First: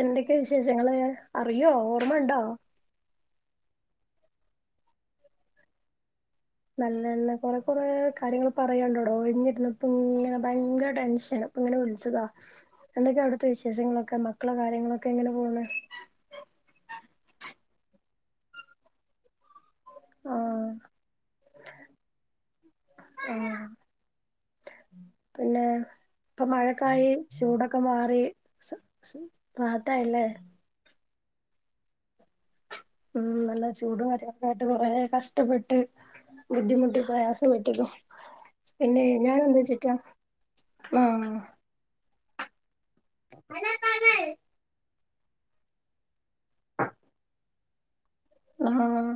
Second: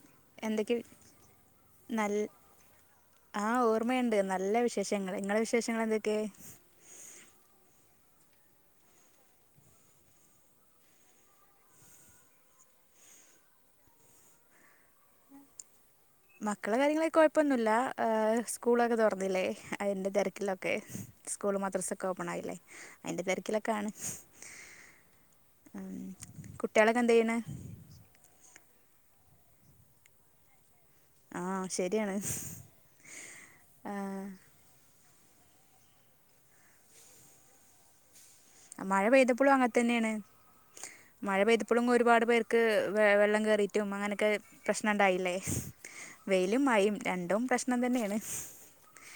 എന്തൊക്കെ വിശേഷങ്ങള് അറിയോ ഓർമ്മണ്ടോ ആഹ് ഓർമ്മയുണ്ട് നല്ല വിശേഷങ്ങള് നിങ്ങളെ വിശേഷങ്ങള് എന്തക്കെ നല്ലല്ല കൊറെ കൊറെ കാര്യങ്ങള് പറയാൻണ്ടടോ ഒഴിഞ്ഞിരുന്നപ്പങ്ങനെ ഭയങ്കര ടെൻഷനും ഇങ്ങനെ വിളിച്ചതാ എന്തൊക്കെ അവിടത്തെ വിശേഷങ്ങളൊക്കെ മക്കളെ കാര്യങ്ങളൊക്കെ എങ്ങനെ പോണ് മക്കളെ കാര്യങ്ങളൊന്നും കൊഴപ്പൊന്നുല്ല സ്കൂളൊക്കെ തൊറന്നില്ലേ അയ്ൻ്റെ ആഹ് തെരക്കിലൊക്കെ സ്കൂള് മദ്രസൊക്കെ ഓപ്പണായില്ലേ അയിന്റെ ആഹ് തെരക്കിലൊക്കെ ആണ് പിന്നെ ഉം. ഇപ്പൊ കുട്ടികളൊക്കെ മഴക്കായി എന്ത് ചെയ്യണ് ചൂടൊ ക്കെ മാറി റാഹത്തായി ഇല്ലേ ആഹ് ശരിയാണ് ഉം നല്ല ആ, ചൂട് വരയൊക്കായിട്ട് കൊറെ കഷ്ടപ്പെട്ട് ബുദ്ധിമുട്ട് പ്രയാസപ്പെട്ടല്ലോ പിന്നെ മഴ പെയ്തപ്പോഴും അങ്ങനെ ഞാനന്താച്ചിട്ടാ ആഹ് ഇപ്പളും ഒരുപാട് പേർക്ക് വെള്ളം കേറിട്ടും അങ്ങനെയൊക്കെ പ്രശ്നം ണ്ടായില്ലേ വെയിലും മഴയും രണ്ടും പ്രശ്നം തന്നെയാണ് ആഹ്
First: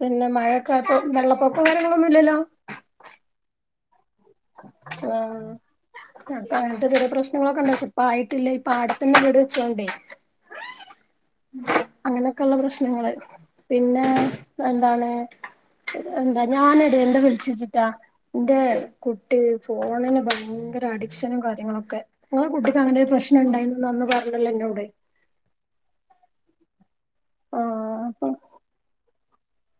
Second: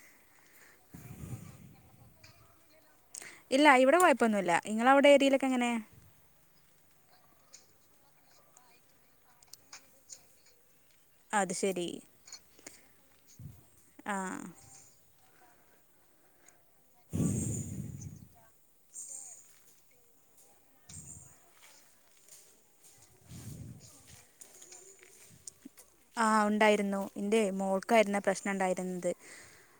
പിന്നെ മഴക്കത്ത് വെള്ളപ്പൊക്ക കാര്യങ്ങളൊന്നുല്ലല്ലോ ഇല്ല ഇവടെ കൊയപ്പൊന്നുല്ല ഇങ്ങള അവട ഏരിയല് എക്ക എങ്ങനെയെ അടുത്തത് ഇതേ പ്രശ്നങ്ങളൊക്കെ ഒണ്ടാക്കി ഇപ്പായിട്ടില്ല ഇപ്പ ആടെ തന്നാ വീട് വെച്ചോണ്ടേ അത് ശരി അങ്ങനൊക്കെള്ള പ്രശ്നങ്ങളായിരുന്നു പിന്നെ ആ എന്താണ് എന്താ ഞാനടെ എന്താ വിളിച്ചെച്ചിട്ടാ ന്റെ കുട്ടി ഫോണിന് ഭയങ്കര അഡിക്ഷനും കാര്യങ്ങളൊക്കെ ഇങ്ങളെ കുട്ടിക്ക് അങ്ങനൊരു പ്രശ്നം ഇണ്ടായിന്ന് അന്ന് പറഞ്ഞല്ലോ ഇന്നോട് ആഹ് ഒണ്ടായിരുന്നു ഇന്റെ ആഹ് മോൾക്കായിരുന്ന അപ്പൊ പ്രശ്നം ഉണ്ടായിരുന്നത്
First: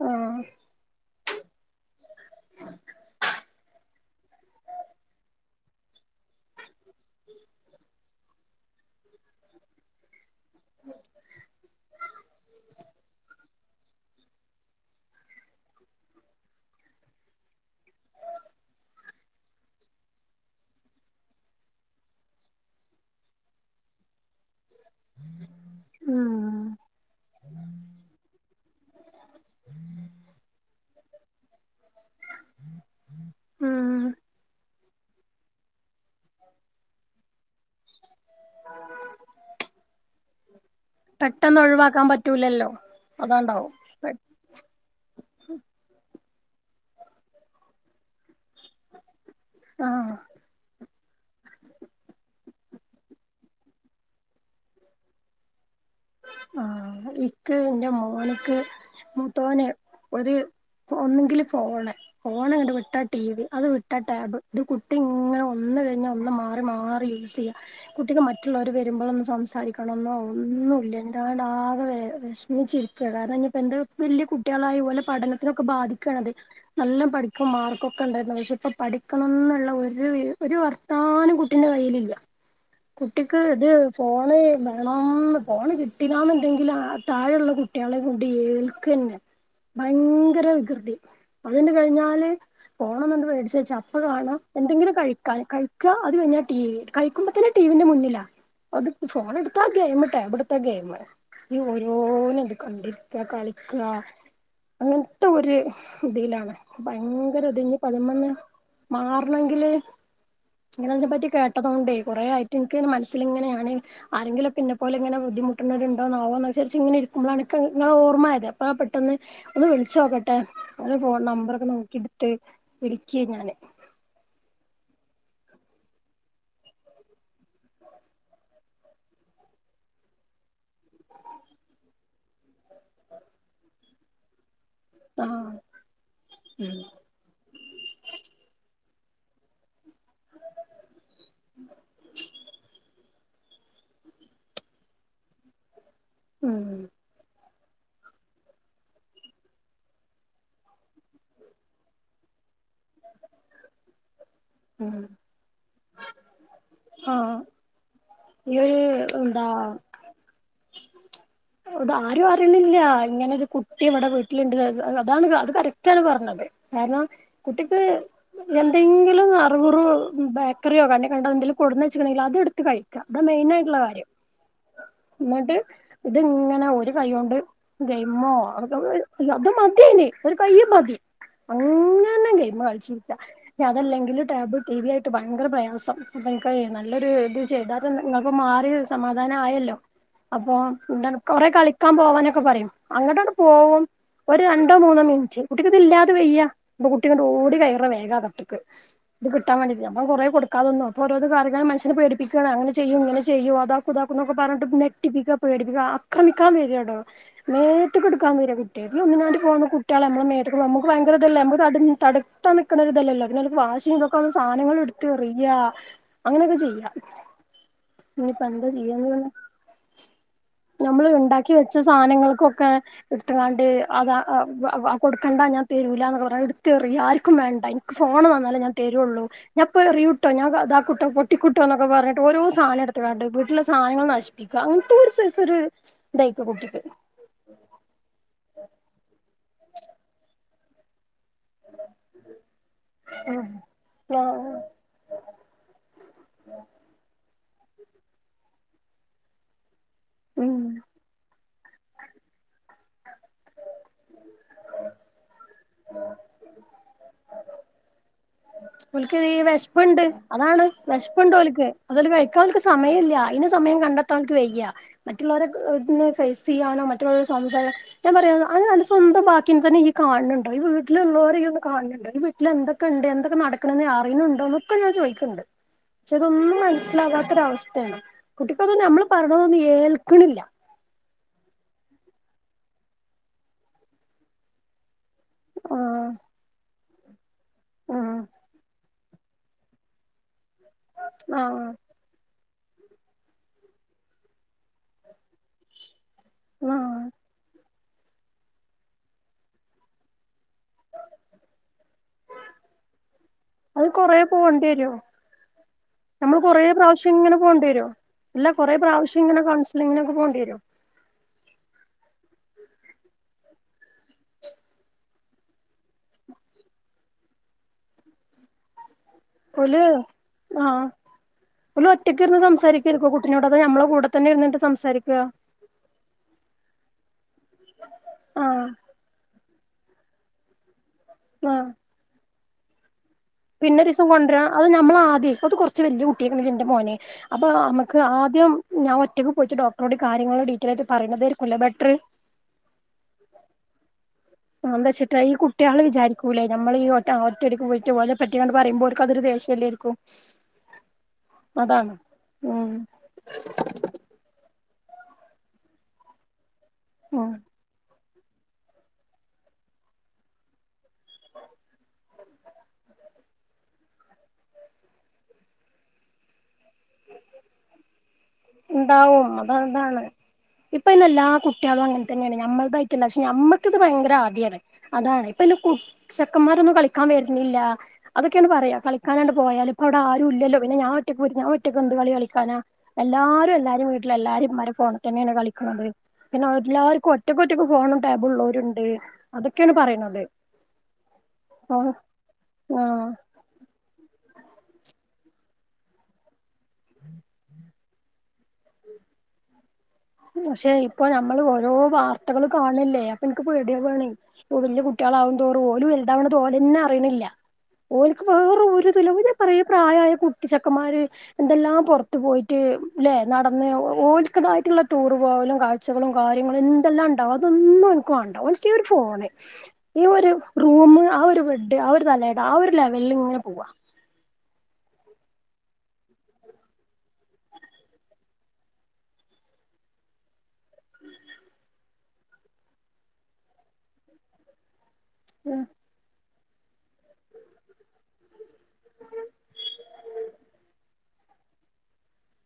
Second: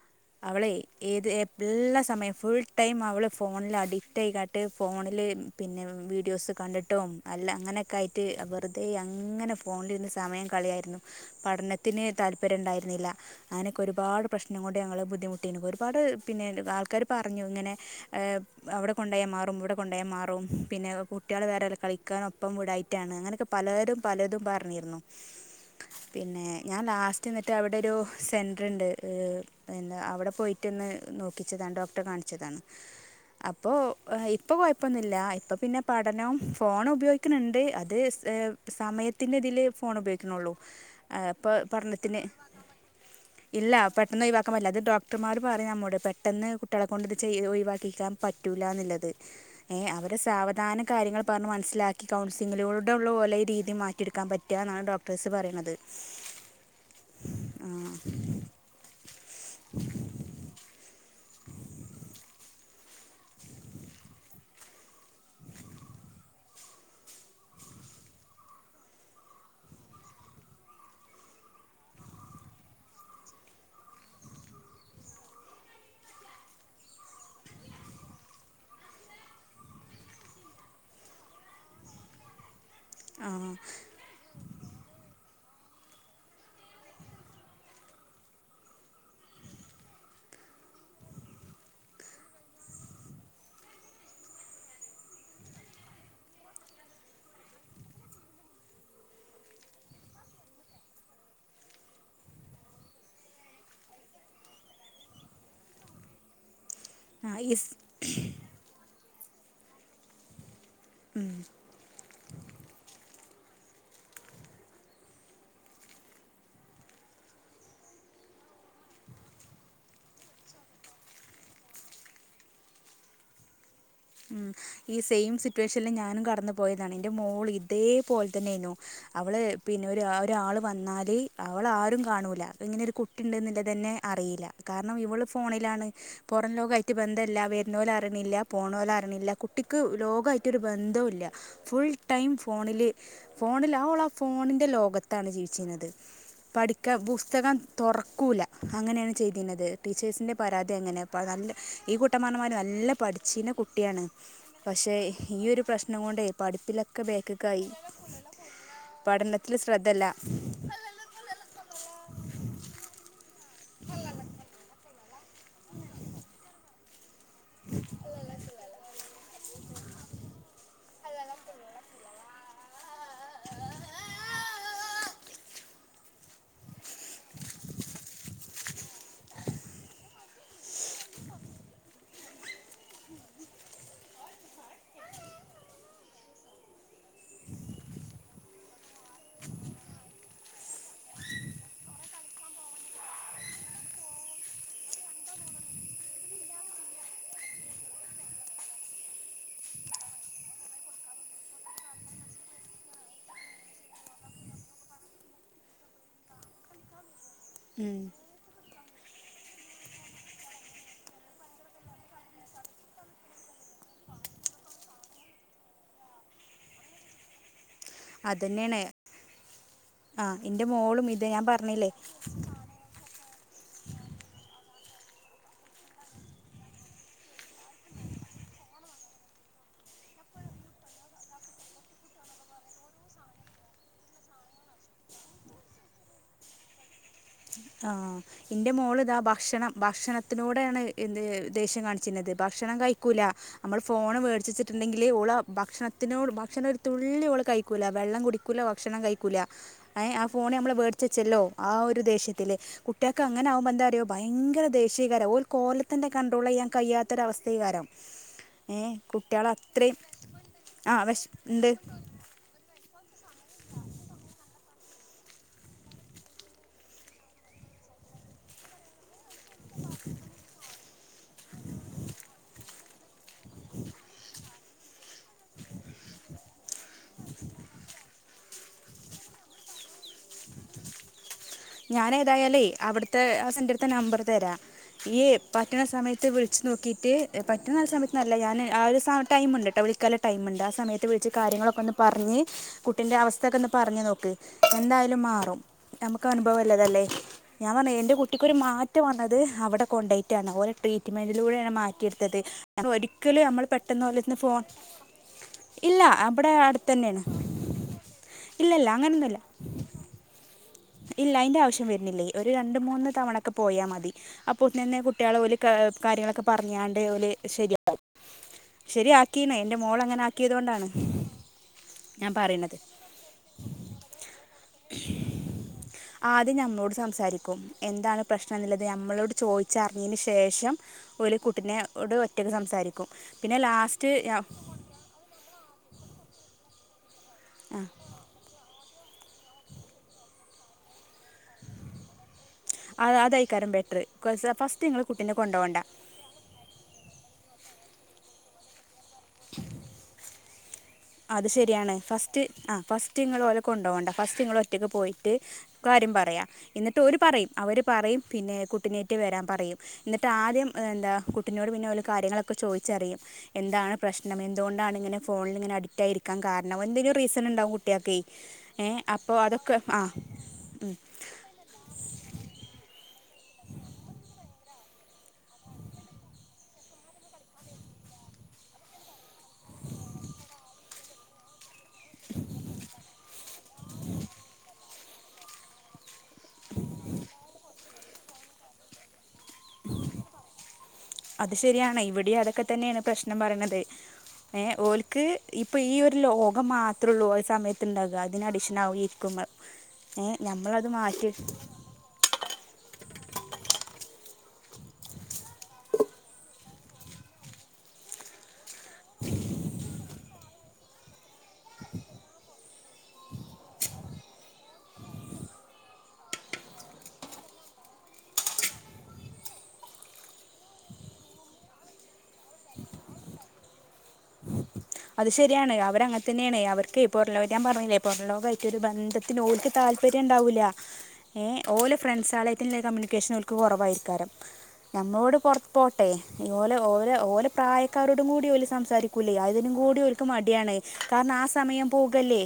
ആഹ് അവളെ ഏത് എ എല്ലാ സമയം ഫുൾ ടൈം അവള് ഫോണിൽ അഡിക്റ്റ ആയിക്കാട്ട് ഫോണിൽ പിന്നെ വീഡിയോസ് കണ്ടിട്ടും അല്ല അങ്ങനെയൊക്കെ ആയിട്ട് വെറുതെ അങ്ങനെ ഫോണിലിരുന്ന് സമയം കളയായിരുന്നു പഠനത്തിന് താല്പര്യംണ്ടായിരുന്നില്ല അങ്ങനൊക്കെ ഒരുപാട് പ്രശ്നങ്ങോണ്ട് ഞങ്ങള് ബുദ്ധിമുട്ടീന്നു ഒരുപാട് പിന്നെ ആൾക്കാര് പറഞ്ഞു ഇങ്ങനെ അ് അവടെ കൊണ്ടോയ മാറും ഇവിടെ കൊണ്ടോയ മാറും പിന്നെ കുട്ടികള് വേറെ വല്ല കളിക്കാനും ഒപ്പം വിടാ റ്റാണ് അങ്ങനെയൊക്കെ പലരും പലതും പറഞ്ഞിരുന്നു പിന്നെ ഉം ഞാൻ ലാസ്റ്റ് എന്നിട്ട് അവിടൊരു സെന്റ്റ്ണ്ട് അ് എന്താ അവിടെ പോയിട്ടന്ന് നോക്കിച്ചതാണ് ഡോക്ടറെ കാണിച്ചതാണ് അപ്പോ ഉം ഹ് ഇപ്പൊ കൊഴപ്പൊന്നുല്ല ഇപ്പൊ പിന്നെ പഠനവും ഫോണും ഉപയോ ക്ക്ണ് ണ്ട് അത് സമയത്തിന്റെതില് ഫോൺ ഉപയോഗിക്ക്ണൊള്ളു ആ അപ്പൊ പെട്ടെന്ന് ഒഴിവാക്കാൻ പഠനത്തിന് പറ്റൂലല്ലോ അതാണ്ടാവും ഇല്ല പെ ഒന്നും ഒഴിവാക്കാൻ പറ്റില്ല അത് ഡോക്ടർമാർ പറയും നമ്മോട് പെട്ടെന്ന് കുട്ടികളെ കൊണ്ട് ഇത് ചെയ ഒഴിവാക്കിക്കാൻ പറ്റൂല്ല എന്നുള്ളത് [inaudible] ഏഹ് അവര് സാവധാന കാര്യങ്ങൾ പറഞ്ഞ് മൻസ്സിലാക്കി കൗൺസിംങ്ങിലൂടെള്ളു ഓലെ ഈ രീതി മാറ്റിയെടുക്കാ പറ്റ്ന്നാണ് ഡോക്ടേഴ്സ് പറയ്ന്നത് ആഹ് ഇക്ക് ഇന്റ മോന്ക്ക് മുത്തോന് ഒര് ഒന്ന്ങ്കില് ഫോണ് ഫോണ അങ്ങട്ട് വിട്ട ടി വി അത് വിട്ട ടാബ് ഇത് കുട്ടി ഇങ്ങനെ ഒന്ന് കഴിഞ്ഞ ഒന്ന് മാറി മാറി യൂസയ്യാ കുട്ടിക്ക് മറ്റുള്ളവര് വെരുമ്പളൊന്ന് സംസാരിക്കണെന്നോ ഒന്നു എന്താണ് ആകെ വെ വെഷ്മിചിരിക്ക കാരണം ഇഞ്ഞിപോ എന്ത്‌ വല്യ കുട്ട്യാളായി ഓലെ പഠനത്തിനൊക്കെ ബാധി ക്കണത് നല്ലം പഠിക്ക മാർക്കൊക്കെ ണ്ടായിരുന്നു പക്ഷെ ഇപ്പ പഠിക്കണംന്ന്ള്ള ഒര് വി ഓര് വ ത്താനം കുട്ടിന്റെ കയ്യിലില്ല ആ കുട്ടിക്ക് ഇത് ഫോണ് വേണൊന്ന് ഫോണ് കിട്ടില്ലാന്ന് ണ്ടങ്കിൽ ആഹ് താഴെള്ള കുട്ട്യാളെ കൂടി ഏൽക്കന്നെ ഭയങ്കര വികൃതി അത്ണ്ട് കഴ്‌ഞ്ഞാല് ഫോണ് ങ്ങട്ട് മേടിച്ച് വെച്ച അപ്പ കാണാ എന്തെങ്കിലും കഴിക്കാൻ കഴിക്ക അത് കഴിഞ്ഞാ ടീ വി കയിക്കുമ്പോത്തന്നേ ടീവിന്റെ മുന്നിലാ അത് ഫോൺ എട്ത്താ ഗെയിം ടാബ് എ ട്ത്ത ഗെയിം ഈ ഓരോന്ന് ഇത് കണ്ടിരിക്ക കളിക്ക അങ്ങൻത്ത ഒര് ഇതീലാണ് ആ ഭയങ്കര ഈ സ് ഇത്ഞ്ഞ് പ്പ അഥിമ്മന്ന് മാറണങ്കില് ഇങ്ങന അതിന ഉം പറ്റി കേട്ടതൊണ്ടേ കൊറേ ആയ് ഇനിക്കന്നെ മനസ്സില്ങ്ങനെയണ് ആരെങ്കിലൊക്കെ ഇന്നേ പോലെങ്ങനെ ബുദ്ധിമുട്ട്ണൊര്ണ്ടോ ന്നാവോ വിജാരിച്ച് ഇങ്ങനെരിക്കുമ്പോളാണ് ഇക്ക് ഇങ്ങളെ ഓർമ്മ ആയത് അപ്പൊ ആഹ് പെട്ടെന്ന് ഒന്ന് വിളിച്ചോക്കട്ടെ അവന്റെ ഫോൺ നമ്പറൊക്കെ നോക്കി ഇടുത്ത് വിളിക്ക് ഞാന് ഉം ഈ സെയിം സിറ്റുവേഷനില് ഞാനും കടന്നു പോയതാണ് ഇന്റെ മോള് ഇതേപോലെ തന്നൊയിരുന്നു അവള് പിന്നെ ഒരു ഒരാള് വന്നാല് അവളാരും കാണൂല ഇങ്ങനൊരു കു ട്ടി ഇണ്ട്ന്ന് ള്ളതന്നെ അറിയില്ല കാരണം ഇവള് ആഹ് ഫോണിലാണ് പൊറം ലോകം ഉം ആയിട്ട് ബന്ധല്ല വര്ന്നോൽ അറിണില്ല പോ ഓലെ അർണില്ല കുട്ടിക്ക് ലോകായ്ട്ടൊര് ബദ്ധവുല്ല ഫുൾ ടൈം ഫോണില് ഫോണില ഓളാ ആ ഫോണിന്റെ ലോകത്താണ് ജീവിച്ചിരുന്നത് ഉം പഠിക്കാ പുസ്തക തൊർക്കൂല്ല അങ്ങനെണ് ചെയ്തിന്നത് ടീച്ചേഴ്സിൻ്റെ പരാതി എങ്ങനെപ്പ നല്ല ഈ കൂട്ടം പറഞ്ഞമാതിരി നല്ല പഠിച്ചീനകു കുട്ടിയാണ് ഉം പക്ഷേ ഈ ഒരു പ്രശ്നം കൊണ്ട് പഠിപ്പിലൊക്കെ ആഹ് ബേക്ക്ക്കായി ഈ ഒരു എന്താ പഠനത്തില് ശ്രദ്ധല്ല. ആരും അറിയുന്നില്ല ഇങ്ങനെ ഒരു കുട്ടി ഇവിടെ വീട്ടിലുണ്ട് അതാണ് ക അത് കറക്റ്റ് ആണ് പറഞ്ഞത് കാരണം കുട്ടിക്ക് എന്തെങ്കിലും. കുറുകുറൊ ബേക്കറിയോ കണ്ണ കണ്ട എന്തെങ്കിലും കൊടുന്ന് വെച്ചക്കണെങ്കിൽഅത് എടുത്ത് കഴി അത മെയിൻ ആയിട്ടുള്ള കാര്യം എന്നിട്ട് ഇത് ഇങ്ങനെ ഒരു കൈകൊണ്ട് ഗൈമോ അത് മതിഅയ്ൻ ഒരു കയ്യ് മതി അങ്ങന്നെ ഗെയിമ് കളിച്ചിരിക്ക അതല്ലെങ്കിൽ ടാബ് ടി വി ആയിട്ട് ഭയകര പ്രയാസം അപ്പം എനിക്ക് അത് നല്ലൊരു ഇത് ചെയ്താ ഇങ്ങൾക്ക് മാറി അത് സമാധാന ആയല്ലോ അപ്പൊ എന്ത കൊറെ കളിക്കാൻ പോവാനൊക്കെ പറയും അങ്ങോട്ടാണ്ട് പോവും ഒരു രണ്ടോ മൂന്നോ മിനിറ്റ് കുട്ടിക്ക് ഇത് ഇല്ലാതെ വെയ്യ ഇപ്പൊ കുട്ടി ഓടി കയറ വേഗ അകത്ത്ക്ക് ഇത് കിട്ടൻവെണ്ടിട്ട് അപ്പം കൊറേ കൊടുക്കാതെ നിന്നു അപ്പ ഓരോ കാര്യ മനുഷ്യനെ പേടിപ്പിക്കാണ് അ ചെയ്യും ഇങ്ങനെ ചെയ്യോ അതാക്കുതാക്കുന്നൊക്കെ പറഞ്ഞിട്ട് നെടിപ്പിക്ക പേടിപ്പിക്ക ആക്രമിക്കാൻ വരൊട്ടോ മേത്ത്ക്ക് ഇട്ക്കാവെര കു ട്ടി ഒന്നിനാണ്ടി പോന്ന കുട്ട്യേള് നമ്മളെ മെത്ത്ക്ക് ഭയങ്കരതല്ല ന തടുത്താ നിക്കുന്ന ഇതല്ല ല്ലൊ വാഷി ഇ സാധനങ്ങൾ എടുത്ത് എറിയ അങ്ങനെയൊക്കെ ചെയ്യാ ഇനിയിപ്പ എന്താ അതുതന്നെയാണ് ചെയ്യാന്ന് ആ എൻ്റെ നമ്മള് മോളും ഇത് ഞാൻ ഉണ്ടാക്കി വെച്ച പറഞ്ഞില്ലേ സാധനങ്ങൾക്കൊക്കെ ഇട്ത്ത്ക്കാണ്ട് അത് വ കൊട്ക്കണ്ട ഞാൻ തരൂല എന്ന പറഞ്ഞ എടുത്തറിയ ആർക്കും വേണ്ട ഇ ൻക്ക് ഫോണ് തന്നാലേ ഞാൻ തരൊള്ളൂ ഞാൻപ്പ എറിയുട്ടൊ ഞാ ഇതാ കുട്ടോ പൊട്ടിക്കുട്ടോ എന്നൊക്കെ പറഞ്ഞാട്ട് ഓരോ സാധനം എടുത്ത്കാണ്ട് വീട്ടിലെ സാധനങ്ങൾ നശിപ്പിക്കുക അങ്ങനത്തെ ഒരു ഒരു ഇതായിരിക്ക കുട്ടിക്ക് ആഹ് ഇന്റെ മോള് ഇതാ ഭക്ഷണം ഭക്ഷണത്തിനൂടെയാണ് എന്ത് ദേശ്യം കാണിച്ചി നിയത് ഭക്ഷണം കഴിക്കൂല ആഹ് നമ്മൾ ഫോണ് വേടി ആഹ് ണ്ടെങ്കില് ഓള ഭക്ഷണത്തിനോട് ഭക്ഷണ ഒരു തുള്ളി ഓള് കഴിക്കൂല വെള്ളം കുടിക്കൂല ഭക്ഷണം കഴിക്കൂല ഏ ആ ഫോൺ ഉം നമ്മൾ വേടിച്ച് വെച്ചല്ലോ ആ ഒരു ദേഷ്യത്തിൽ ത്തിൽ കുട്ടികൾക്ക് അങ്ങന ആകുമ്പോ എന്താ അറിയോ ഭയങ്കര ദേഷ്യയേക്കാരം ഓൽ ഓലതന്നെ കണ്ട്രോളയ്യാൻ കഴിയാത്തോ രവസ്ഥേകാരം ഓൽക്ക്ത് ഈ വെഷപ്പ്ണ്ട് അതാണ് ആഹ് വെഷപ്പ് വെശ് ണ്ട് ഓൽക്ക് ഉണ്ട് അതോൽ കഴിക്ക കാൻ ഓല്ക്ക് സമയല്ല്യ അയിന് സമയം കണ്ടെത്താൻ ഓല്ക് വയ്യ മറ്റുള്ളവരെ ഫേസ് ചെയ്യാനോ മറ്റുള്ളവരെ സംസാരി ഞാൻ പറയാ അങ്ങന സ്വന്തം ന്നെ ഇയ്യ് കാണ് ണ്ടോ ഈ വീട്ടിലുള്ളവരെ ഇയ്യ് ഒന്ന് കാണ് ണ്ടോ ഈ വീട്ടിൽ എന്തൊക്കെണ്ട് എന്തൊക്കെ നട് ക്കണേ അറിയുന്നുണ്ടോ ഒക്കെ ഞാൻ ചേയിക്ക്ണ്ട് ക്ഷേ തൊന്നും മനസ്സിലാകാത്തൊരവസ്ഥയാണ് കുട്ടിക്കതൊന്നും നമ്മള് പറയണതൊന്നും ഏൽക്ണില്ല ഞാനേതായാലേ അവിട്ത്തെ ആ സെന്റർത്തെ നമ്പർ തരാ ഇയ്യെ പറ്റണ ആഹ് സമയത്ത് വിളിച്ച് നോക്കിട്ട് പറ്റുന്ന ആഹ് സമയത്ത്ന്നല്ല ഞാൻ ആ ഒരു സ ടൈമിണ്ട്ട്ടോ വിളിക്കാള്ള ടൈം ണ്ട് ആ സമയത്ത് വിളിച്ച് ആഹ് കാര്യങ്ങളൊക്കൊന്ന് പറഞ്ഞ് കുട്ടിൻ്റെ അവസ്ഥയൊക്കെ ഒന്ന് പറഞ്ഞ് നോക്ക് എന്തായാലും മാറും ഇന്ക്കനുഭവല്ലതല്ലേ ആഹ് ഞാൻ പറഞ്ഞിലെ ൻ്റെ കുട്ടിക്കൊരു മാറ്റം വന്നത് അവിടെ കൊണ്ടോയ്റ്റാണ് ഓലെ ട്രീറ്റ്മെൻറ്റിലൂടെയാണ് മാറ്റിയെട്ത്തത് ഒരിക്കലും അമ്മള് അത് കൊറേ പോകേണ്ടി വരോ ഇല്ല നമ്മൾ അവിടെ കൊറേ അടുത്ത് പ്രാവശ്യം തന്നെയാണ് ഇങ്ങനെ പോകേണ്ടി വരോ ല്ല കുറെ ഇല്ലല്ല പ്രാവശ്യം ഇങ്ങനെ അങ്ങനൊന്നുമില്ല കൺസിലിങ്ങിനൊക്കെ പോകണ്ടി വരോ ഇല്ല അയിന്റെ ആവശ്യം വരുന്നില്ല ഒരു രണ്ട് മൂന്ന് തവണൊക്കെ പോയാ മതി അപ്പൊതിനന്നെ കുട്ട്യാളെ ഓൽ കാര്യങ്ങളൊക്കെ പറഞ്ഞാണ്ട് ഓൽ ശരിയാ ശരിയാ ഓൽ ആഹ് ഓൽ ഒറ്റക്ക് ഞാൻ ഇരുന്ന് പറയണത് സംസാരിക്കരിക്കോ കു ന്നോട അത് ഞമ്മളെ കൂടെ തന്നെ ഇര്ന്നിട്ട് സംസാരിക്ക ആദ്യം ഞമ്മളോട് സംസാരിക്കും എന്താണ് പ്രശ്നം ആഹ് ന്ന്ള്ളത് ഞമ്മളോട് ചോയ്ച്ചറിഞ്ഞീന് ശേഷം ഓല് ആഹ് കുട്ടിനെ ഓട് ഒറ്റക്ക് സംസാരിക്കും പിന്നെ പിന്നെ ഒരീസം ലാസ്റ്റ് കൊണ്ടരാ അത് നമ്മള് ആദ്യയ് അത് കുറ ച്ച് വല്യ കുട്ടി ആയിക്കണ് ന്റെ മോനെ അപ്പോ മ്മക്ക് ആദ്യം ഞാൻ ഒറ്റക്ക് പോയിട്ട് ഡോക്ടറോട് കാര്യങ്ങൾ ഡീറ്റയിൽ ആയിട്ട് പറയുന്നതായിരിക്കുലെ ബെറ്റർ അത് അതായിക്കാരം ബെറ്ററ് കുറച്ച് ഫസ്റ്റ് ങ്ങൾ കുട്ടീനെ കൊണ്ടോവണ്ട ലേ നമ്മള് ഈ ഒറ്റ ഒറ്റടിക്ക് പോയിട്ട് ഓലെ പറ്റിയങ്ങ് പറയുമ്പോ ഓൽക്കതൊരു ദേഷ്യല്ലേര്ക്കും അത് ശരിയാണ് ഫസ്റ്റ് ആഹ് ഫസ്റ്റ് ഇങ്ങൾ ഓലെ കൊണ്ടോവണ്ട ഫസ്റ്റ് ഇങ്ങൾ ഒ റ്റക്ക് പോയിട്ട് കാര്യം പറയാ എന്നിട്ട് ഓല്‌ ഉം പറയും അവര് പറയും പിന്നെ കുട്ടിനേറ്റ് വരാൻ പറയും എന്നിട്ട് ആദ്യം എന്താ കുട്ടിനോട് പിന്നെ ഓല് കാര്യങ്ങളൊക്കെ ചോദിച്ചറിയും എന്താണ് പ്രശ്നം എന്തുകൊണ്ടാണ് ഇങ്ങനെ ഫോണിൽ ഇങ്ങനെ അഡിക്റ്റ് ആയിരി ക്കാൻ കാരണം എന്തെലും റീസണ് ണ്ടാവും കുട്ട്യാക്കെയ് ഏഹ് അപ്പോ അതൊക്കെ ആഹ് ഇപ്പോ അയ്ന് എല്ലാ കുട്ടികളും അങ്ങനെ തന്നെയാണ് ഞമ്മളതായിട്ടല്ല പക്ഷെ ഞമ്മക്കത് ഭയങ്കര ആദിയാണ് അതാണ് ഇപ്പോ അയിന് കു ചെക്കൻമാരൊന്നും കളിക്കാൻ വര്ന്നില്ല അതൊക്കെയാണ് പറയാ ക്കാനാണ്ട് പോയാല് ഇപ്പോ ആരും ഇല്ലല്ലോ പിന്നെ ഞാൻ ഒറ്റക്ക് പോയിട്ട് ഞാൻ ഒറ്റ റ്റക്കെന്ത് കളി കളിക്കാന എല്ലാരും എല്ലാരിം വീട്ടിലെ എല്ലാരീം ഉമ്മാരെ ഫോണിൽ തന്നെയാണ് കളിക്കണത് പിന്നെല്ലാവർക്കും ഒറ്റക്ക് ഒറ്റക്ക് ഫോണും ടേബും ഉള്ളോരുണ്ട് അതൊക്കെയാണ് പറയണത് അത് ആഹ് ശരിയാണ് ഇവിടെയും അതൊക്കെ തന്നെയാണ് ആഹ് പ്രശ്നം പറയണത് ഏഹ് ഓൽക്ക് ഇപ്പ ഈ ഒരു ലോകം മാത്രള്ളൂ ഓലെ സമയത്തുണ്ടാവുക അതിന് അഡിഷൻ ആവും ഈ ഇരിക്കുമ്പോ പക്ഷെ ഇപ്പോ നമ്മൾ ഓരോ വാർത്തകള് കാണല്ലെ അപ്പോ ന്ക്ക് പേടിയാവാണെയ് വല്യ കുട്ടികളാവും തോറും ഓല് വലുതാവ്ണത് ഓലന്നെ അറിയണില്ല ഓൽക്ക് വേറെ ഒരു ഇതുല്ല ഓല് ഒരെ പ്രായായ കു ചെക്കന്മാര് എന്തെല്ലാം പുറത്ത് പോയിട്ട് ല്ലെ നടന്ന് ഓൽക്കതായിട്ടുള്ള ടൂർ പോവലും കാഴ്ചകളും കാര്യങ്ങളും എന്തെല്ലാംണ്ടാവും അതൊന്നും ഓന്ക്ക് വാണ്ട ഓന്ക്ക് ഈ ഒരു ഫോണ് ഈ ഒരു റൂം ആ ഒരു ബെഡ് ആ ഒരു തലയണ ആ ഒരു ലെവലിൽ ഇങ്ങനെ പോവ അത് ശരിയാണ് അവർ അങ്ങനെ തന്നെയാണ് അവർക്കെയ് പുറം ലോകായിട്ട് ഞാൻ പറഞ്ഞില്ലെ പൊറം ലോകായിട്ട് ഒരു ബന്ധ ത്തിന് ഓല്ക്ക് താല്പര്യം ഉണ്ടാവൂല ഏഹ് ഓലെ ഫ്രണ്ട്സളായിറ്റെന്നെള്ള കമ്മ്യൂണിക്കേഷൻ ഓൽക്ക് കുറവായിരിക്കാരം ഞമ്മളോട് ഉം പുറത്ത് പോട്ടെ ഓലെ ഓലെ ഓലെ പ്രായക്കാരോടും കൂടി ഓല് സംസാരിക്കൂലെയ് അത് അതിനും കൂടി ഓൽക്ക് മടിയാണ് കാരണം ആ സമയം പോകല്ലെ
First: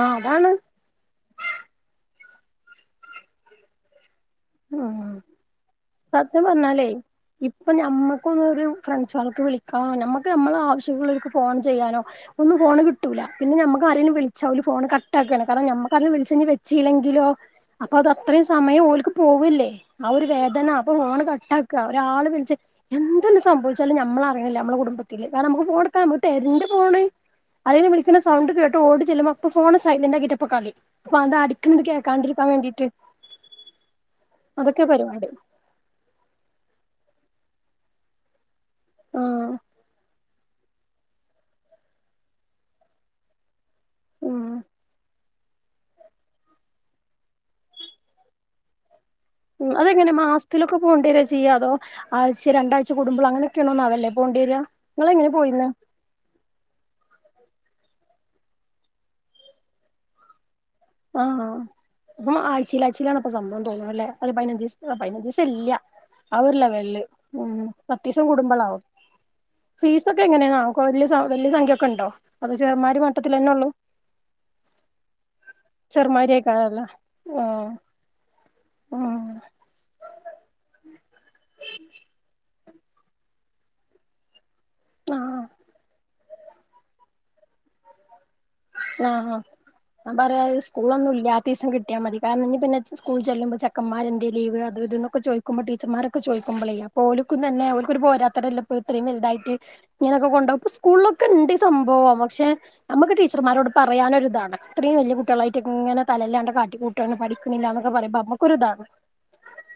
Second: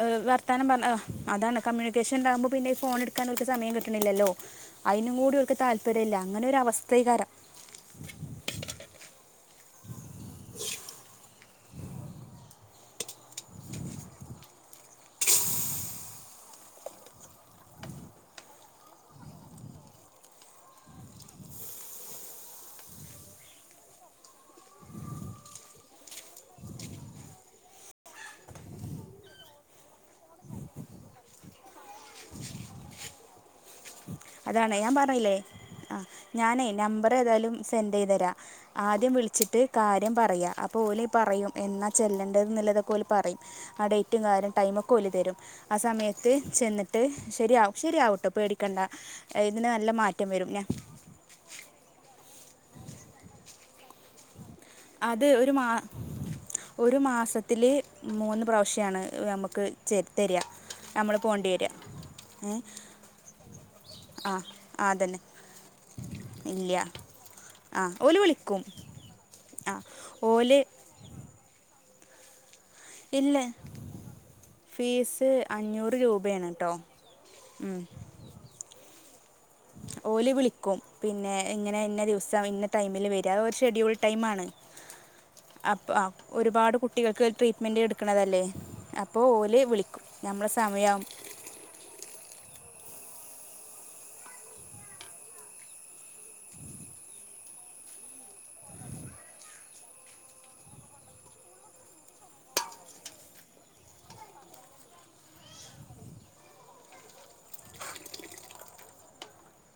ആഹ് അതാണ് വർത്താനം പറ അതാണ് കമ്മൂണിക്കേഷൻ ഇണ്ടാവുമ്പോ പിന്നെ ഈ ഫോൺ എടുക്കാൻ ഓൽക്ക് സമയം സമയം കിട്ട്ണില്ലല്ലോ ഉം അയിനും കൂടി ഓൽക്ക് താല്പര്യം ഇല്ല അങ്ങനെ ഒരു അവസ്ഥയിക്കാരം ഇപ്പോ ഞമ്മക്കൊന്നും ഒരു ഫ്രണ്ട്സാൾക്ക് വിളിക്കാ നമ്മക്ക് നമ്മളെ ആവശ്യള്ളോർക്ക് ഫോൺ ചെയ്യാനോ ഒന്നും ഫോണ് കിട്ടൂല പിന്നെ ഞമ്മക്ക് ആരേലും ഫോണ് വിളിച്ചാ ഓല് ഫോണ് കട്ട് ആക്കാണ് കാരണം ഞമ്മക്ക് ആരേലും വിളിച്ച് കഴിഞ്ഞാ വെച്ചീലെങ്കിലോ അപ്പോ അത് അത്രയും സമയം ഓൽക്ക് പോവല്ലെ ആ ഒരു വേദന അപ്പോ ഫോണ് കട്ടാക്ക ഒരാള് വിളിച്ച എന്തങ്ങ്ട്ട് സംഭവിച്ചാലും ഞമ്മള് അറിയിണില്ല ഞമ്മളെ കുടുംബത്തില് കാരണം നമ്മക്ക് ഫോണ് എടുക്കാൻ നമ്മക്ക് തരണ്ടെ ഫോണ് ആരെങ്കിലും വിളിക്ക്ണ സൗണ്ട് കേട്ട് ഓടി ചെല്ലുമ്പോ ഇപ്പോ ഫോണ് സൈലന്റ് ആക്കിയിട്ടാ ഇപ്പൊ കളി അപ്പൊ അത്‌ അടിക്ക്ണത് കേക്കാണ്ടിരിക്കാൻ വേണ്ടീട്ട് അതാണ് അതൊക്കെ ഞാൻ പരിപാടി പറഞ്ഞില്ലെ ആ ഞാനേയ് നമ്പർ ഏതായാലും സെന്റ് ചെയ്തെരാം ആദ്യം ആഹ് വിളിച്ചിട്ട് കാര്യം പറയാ അപ്പോ ഓല് പറയും എന്നാ ചെല്ലെണ്ടത് എന്നുള്ളത് ഓല്‌ പറയും ആ ഡേയ്റ്റും ഉം കാര്യം ടൈമൊക്കെ ഓല് തരും ആ സമയത്ത് ചെന്നിട്ട് ശരിയാവും ശരിയാവുട്ടോ പേടിക്കണ്ട ഇതിന് നല്ല മാറ്റം വരും ഞാൻ പോണ്ടീരാ ചെയ്യാ അതോ ആഴ്ച്ച രണ്ടാഴ്ച കൂടുമ്പോ അങ്ങനെയൊക്കെയാണോന്നാവല്ലേ പോവേണ്ടി വര അത് ഒരു മാ ഒരു മാസത്തില് മൂന്ന് പ്രാവശ്യാണ് നമ്മക്ക് ചേ തെരാ നമ്മൾ ആഹ് പോണ്ടി വെരാ അപ്പം ആഴ്ചയിൽ ആഴ്ചയിലാണ് അപ്പം സംഭവം തോന്ന്ണ് അല്ലേ അല്ല ആ പതിനഞ്ച് ആ ദീസം അതന്നെ പതിനഞ്ച് ദീസം ഇല്ല ആഹ് ഒര് ഇല്ല ലെവൽല് ഉം ആ ഓല് പത്തീസം വിളിക്കും കൂടുംബളാവും ആ ഫീസൊക്കെ ഓല് എങ്ങനെന്നാവോ വെല്ല്യ സംഖ്യ ഒക്കെ ഇണ്ടോ അതോ ചെറുമാരി ഇല്ല മട്ടത്തിലെന്നെള്ളൂ ഫീസ് അഞ്ഞൂറ് രൂപേണ് ട്ടോ ചെറുമാരിയേക്കാരല്ലേ ഉം ആഹ് ഓല് വിളിക്കും പിന്നെ ഇങ്ങനെ ഇന്ന ദിവസം ഇന്ന ടൈമില് വെരാ അത്‌ ഒരു ഷെഡ്യൂൾ ടൈമാണ് ആഹ് അപ്പൊ ആഹ് ഒരുപാട് കുട്ടികൾക്ക് ട്രീറ്റ്മെന്റ് ഇട്ക്ക്ണതല്ലേ അപ്പൊ ആഹ് ഓല് വിളിക്കും ഞമ്മളെ സമയാ ത്തീസം കിട്ട്യാമതി കാരണം ഇഞ്ഞി പിന്നെ ഇച്ച് സ്കൂള്ചെല്ലുമ്പോ ചെക്കമ്മാര് എന്തെയ് ലീവ് അത് ഇത് ന്നൊക്കെ ചോയ്ക്കുമ്പോ ടീച്ചർമാരൊക്കെ ചോയ്ക്കുമ്പോളെയ് അപ്പൊ ഓല് ക്കും തന്നെ ഓല്ക്കൊര് പോരാത്തരല്ലെ ഇപ്പൊ ഇത്രീം വെൽതായിട്ട് ഇങ്ങനൊക്കെ കൊണ്ടോവ ഇപ്പൊ സ്കൂൾലൊക്കെണ്ട് ഈ സംഭവം പക്ഷെ നമ്മക്ക് ടീ ടീച്ചർമ്മാരോട് പറയാനൊര് ഇതാണ് ഇത്രീം വെല്ല്യ കുട്ട്യേളായിട്ട് ഇങ്ങന തല ഇല്ലാണ്ടെ കാട്ടിക്കൂട്ടാണ് പഠിക്ക്ണില്ലാന്നൊക്കെ പറയുമ്പോ നമ്മക്കൊര് ഇതാണ്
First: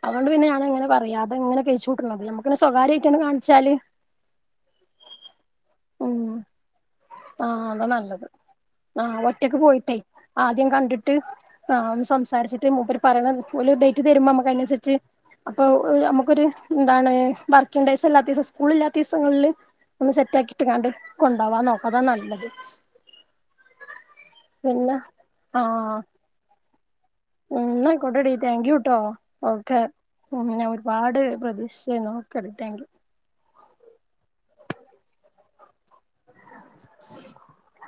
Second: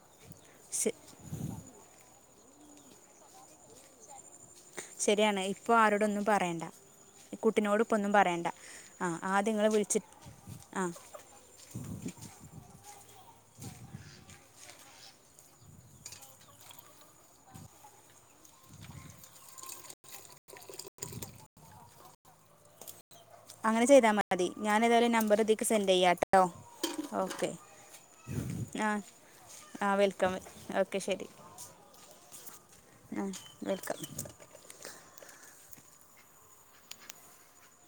അതോണ്ട് പിന്നെ ഞാനങ്ങനെ പറയാതെ ഇങ്ങനെ കയ്ച്ചൂട്ട്ണത് ഞമ്മക്ക് പിന്നെ സ്വകാര്യായിട്ടണ്ട് കാണിച്ചാല് ശരിയാണ് ഇപ്പൊ ഉം ആരോടൊന്നും പറയണ്ട ഈ ആഹ് കുട്ടിനോടും അതാ ഇപ്പൊന്നും നല്ലത് പറയണ്ട ആഹ് ഒറ്റക്ക് ആദ്യങ്ങള് പോയിട്ടേ വിളിച്ച് ആദ്യം ആഹ് കണ്ടിട്ട് ആഹ് ഒന്ന് സംസാരിച്ച്ട്ട് മൂപ്പര് പറയ്ണത് ഓല് ഡേയ്റ്റ് തെര്മ്പോ നമ്മക്ക് അയ്നൻസരിച്ച് അപ്പൊ നമ്മക്കൊര് എന്താണ് വർക്കിംഗ് ഡേയ്സ് അല്ലാത്തീസം സ്കൂളില്ലാത്തീസങ്ങൾല് ഒന്ന് സെറ്റാക്കി ഇട്ട്ങ്ങാണ്ട് കൊണ്ടാവാൻ നോക്കാ അതാ നല്ലത് അങ്ങനെ ചെയ്താ മതി പിന്നെ ഞാനേതായാലും നമ്പറ് ഇതീക്ക് സെന്റെയ്യാട്ടോ ഉം ന്നായ്ക്കോട്ടേടീ താങ്ക് യു ട്ടോ ഓക്കെ ആ വെൽക്കം ഉം ഞാ ഓക്കെ ഒരുപാട് പ്രതീക്ഷിച്ചേന്നു ഒക്കെ ടീ താങ്ക് യൂ ആഹ് വെൽക്കം [inaudible]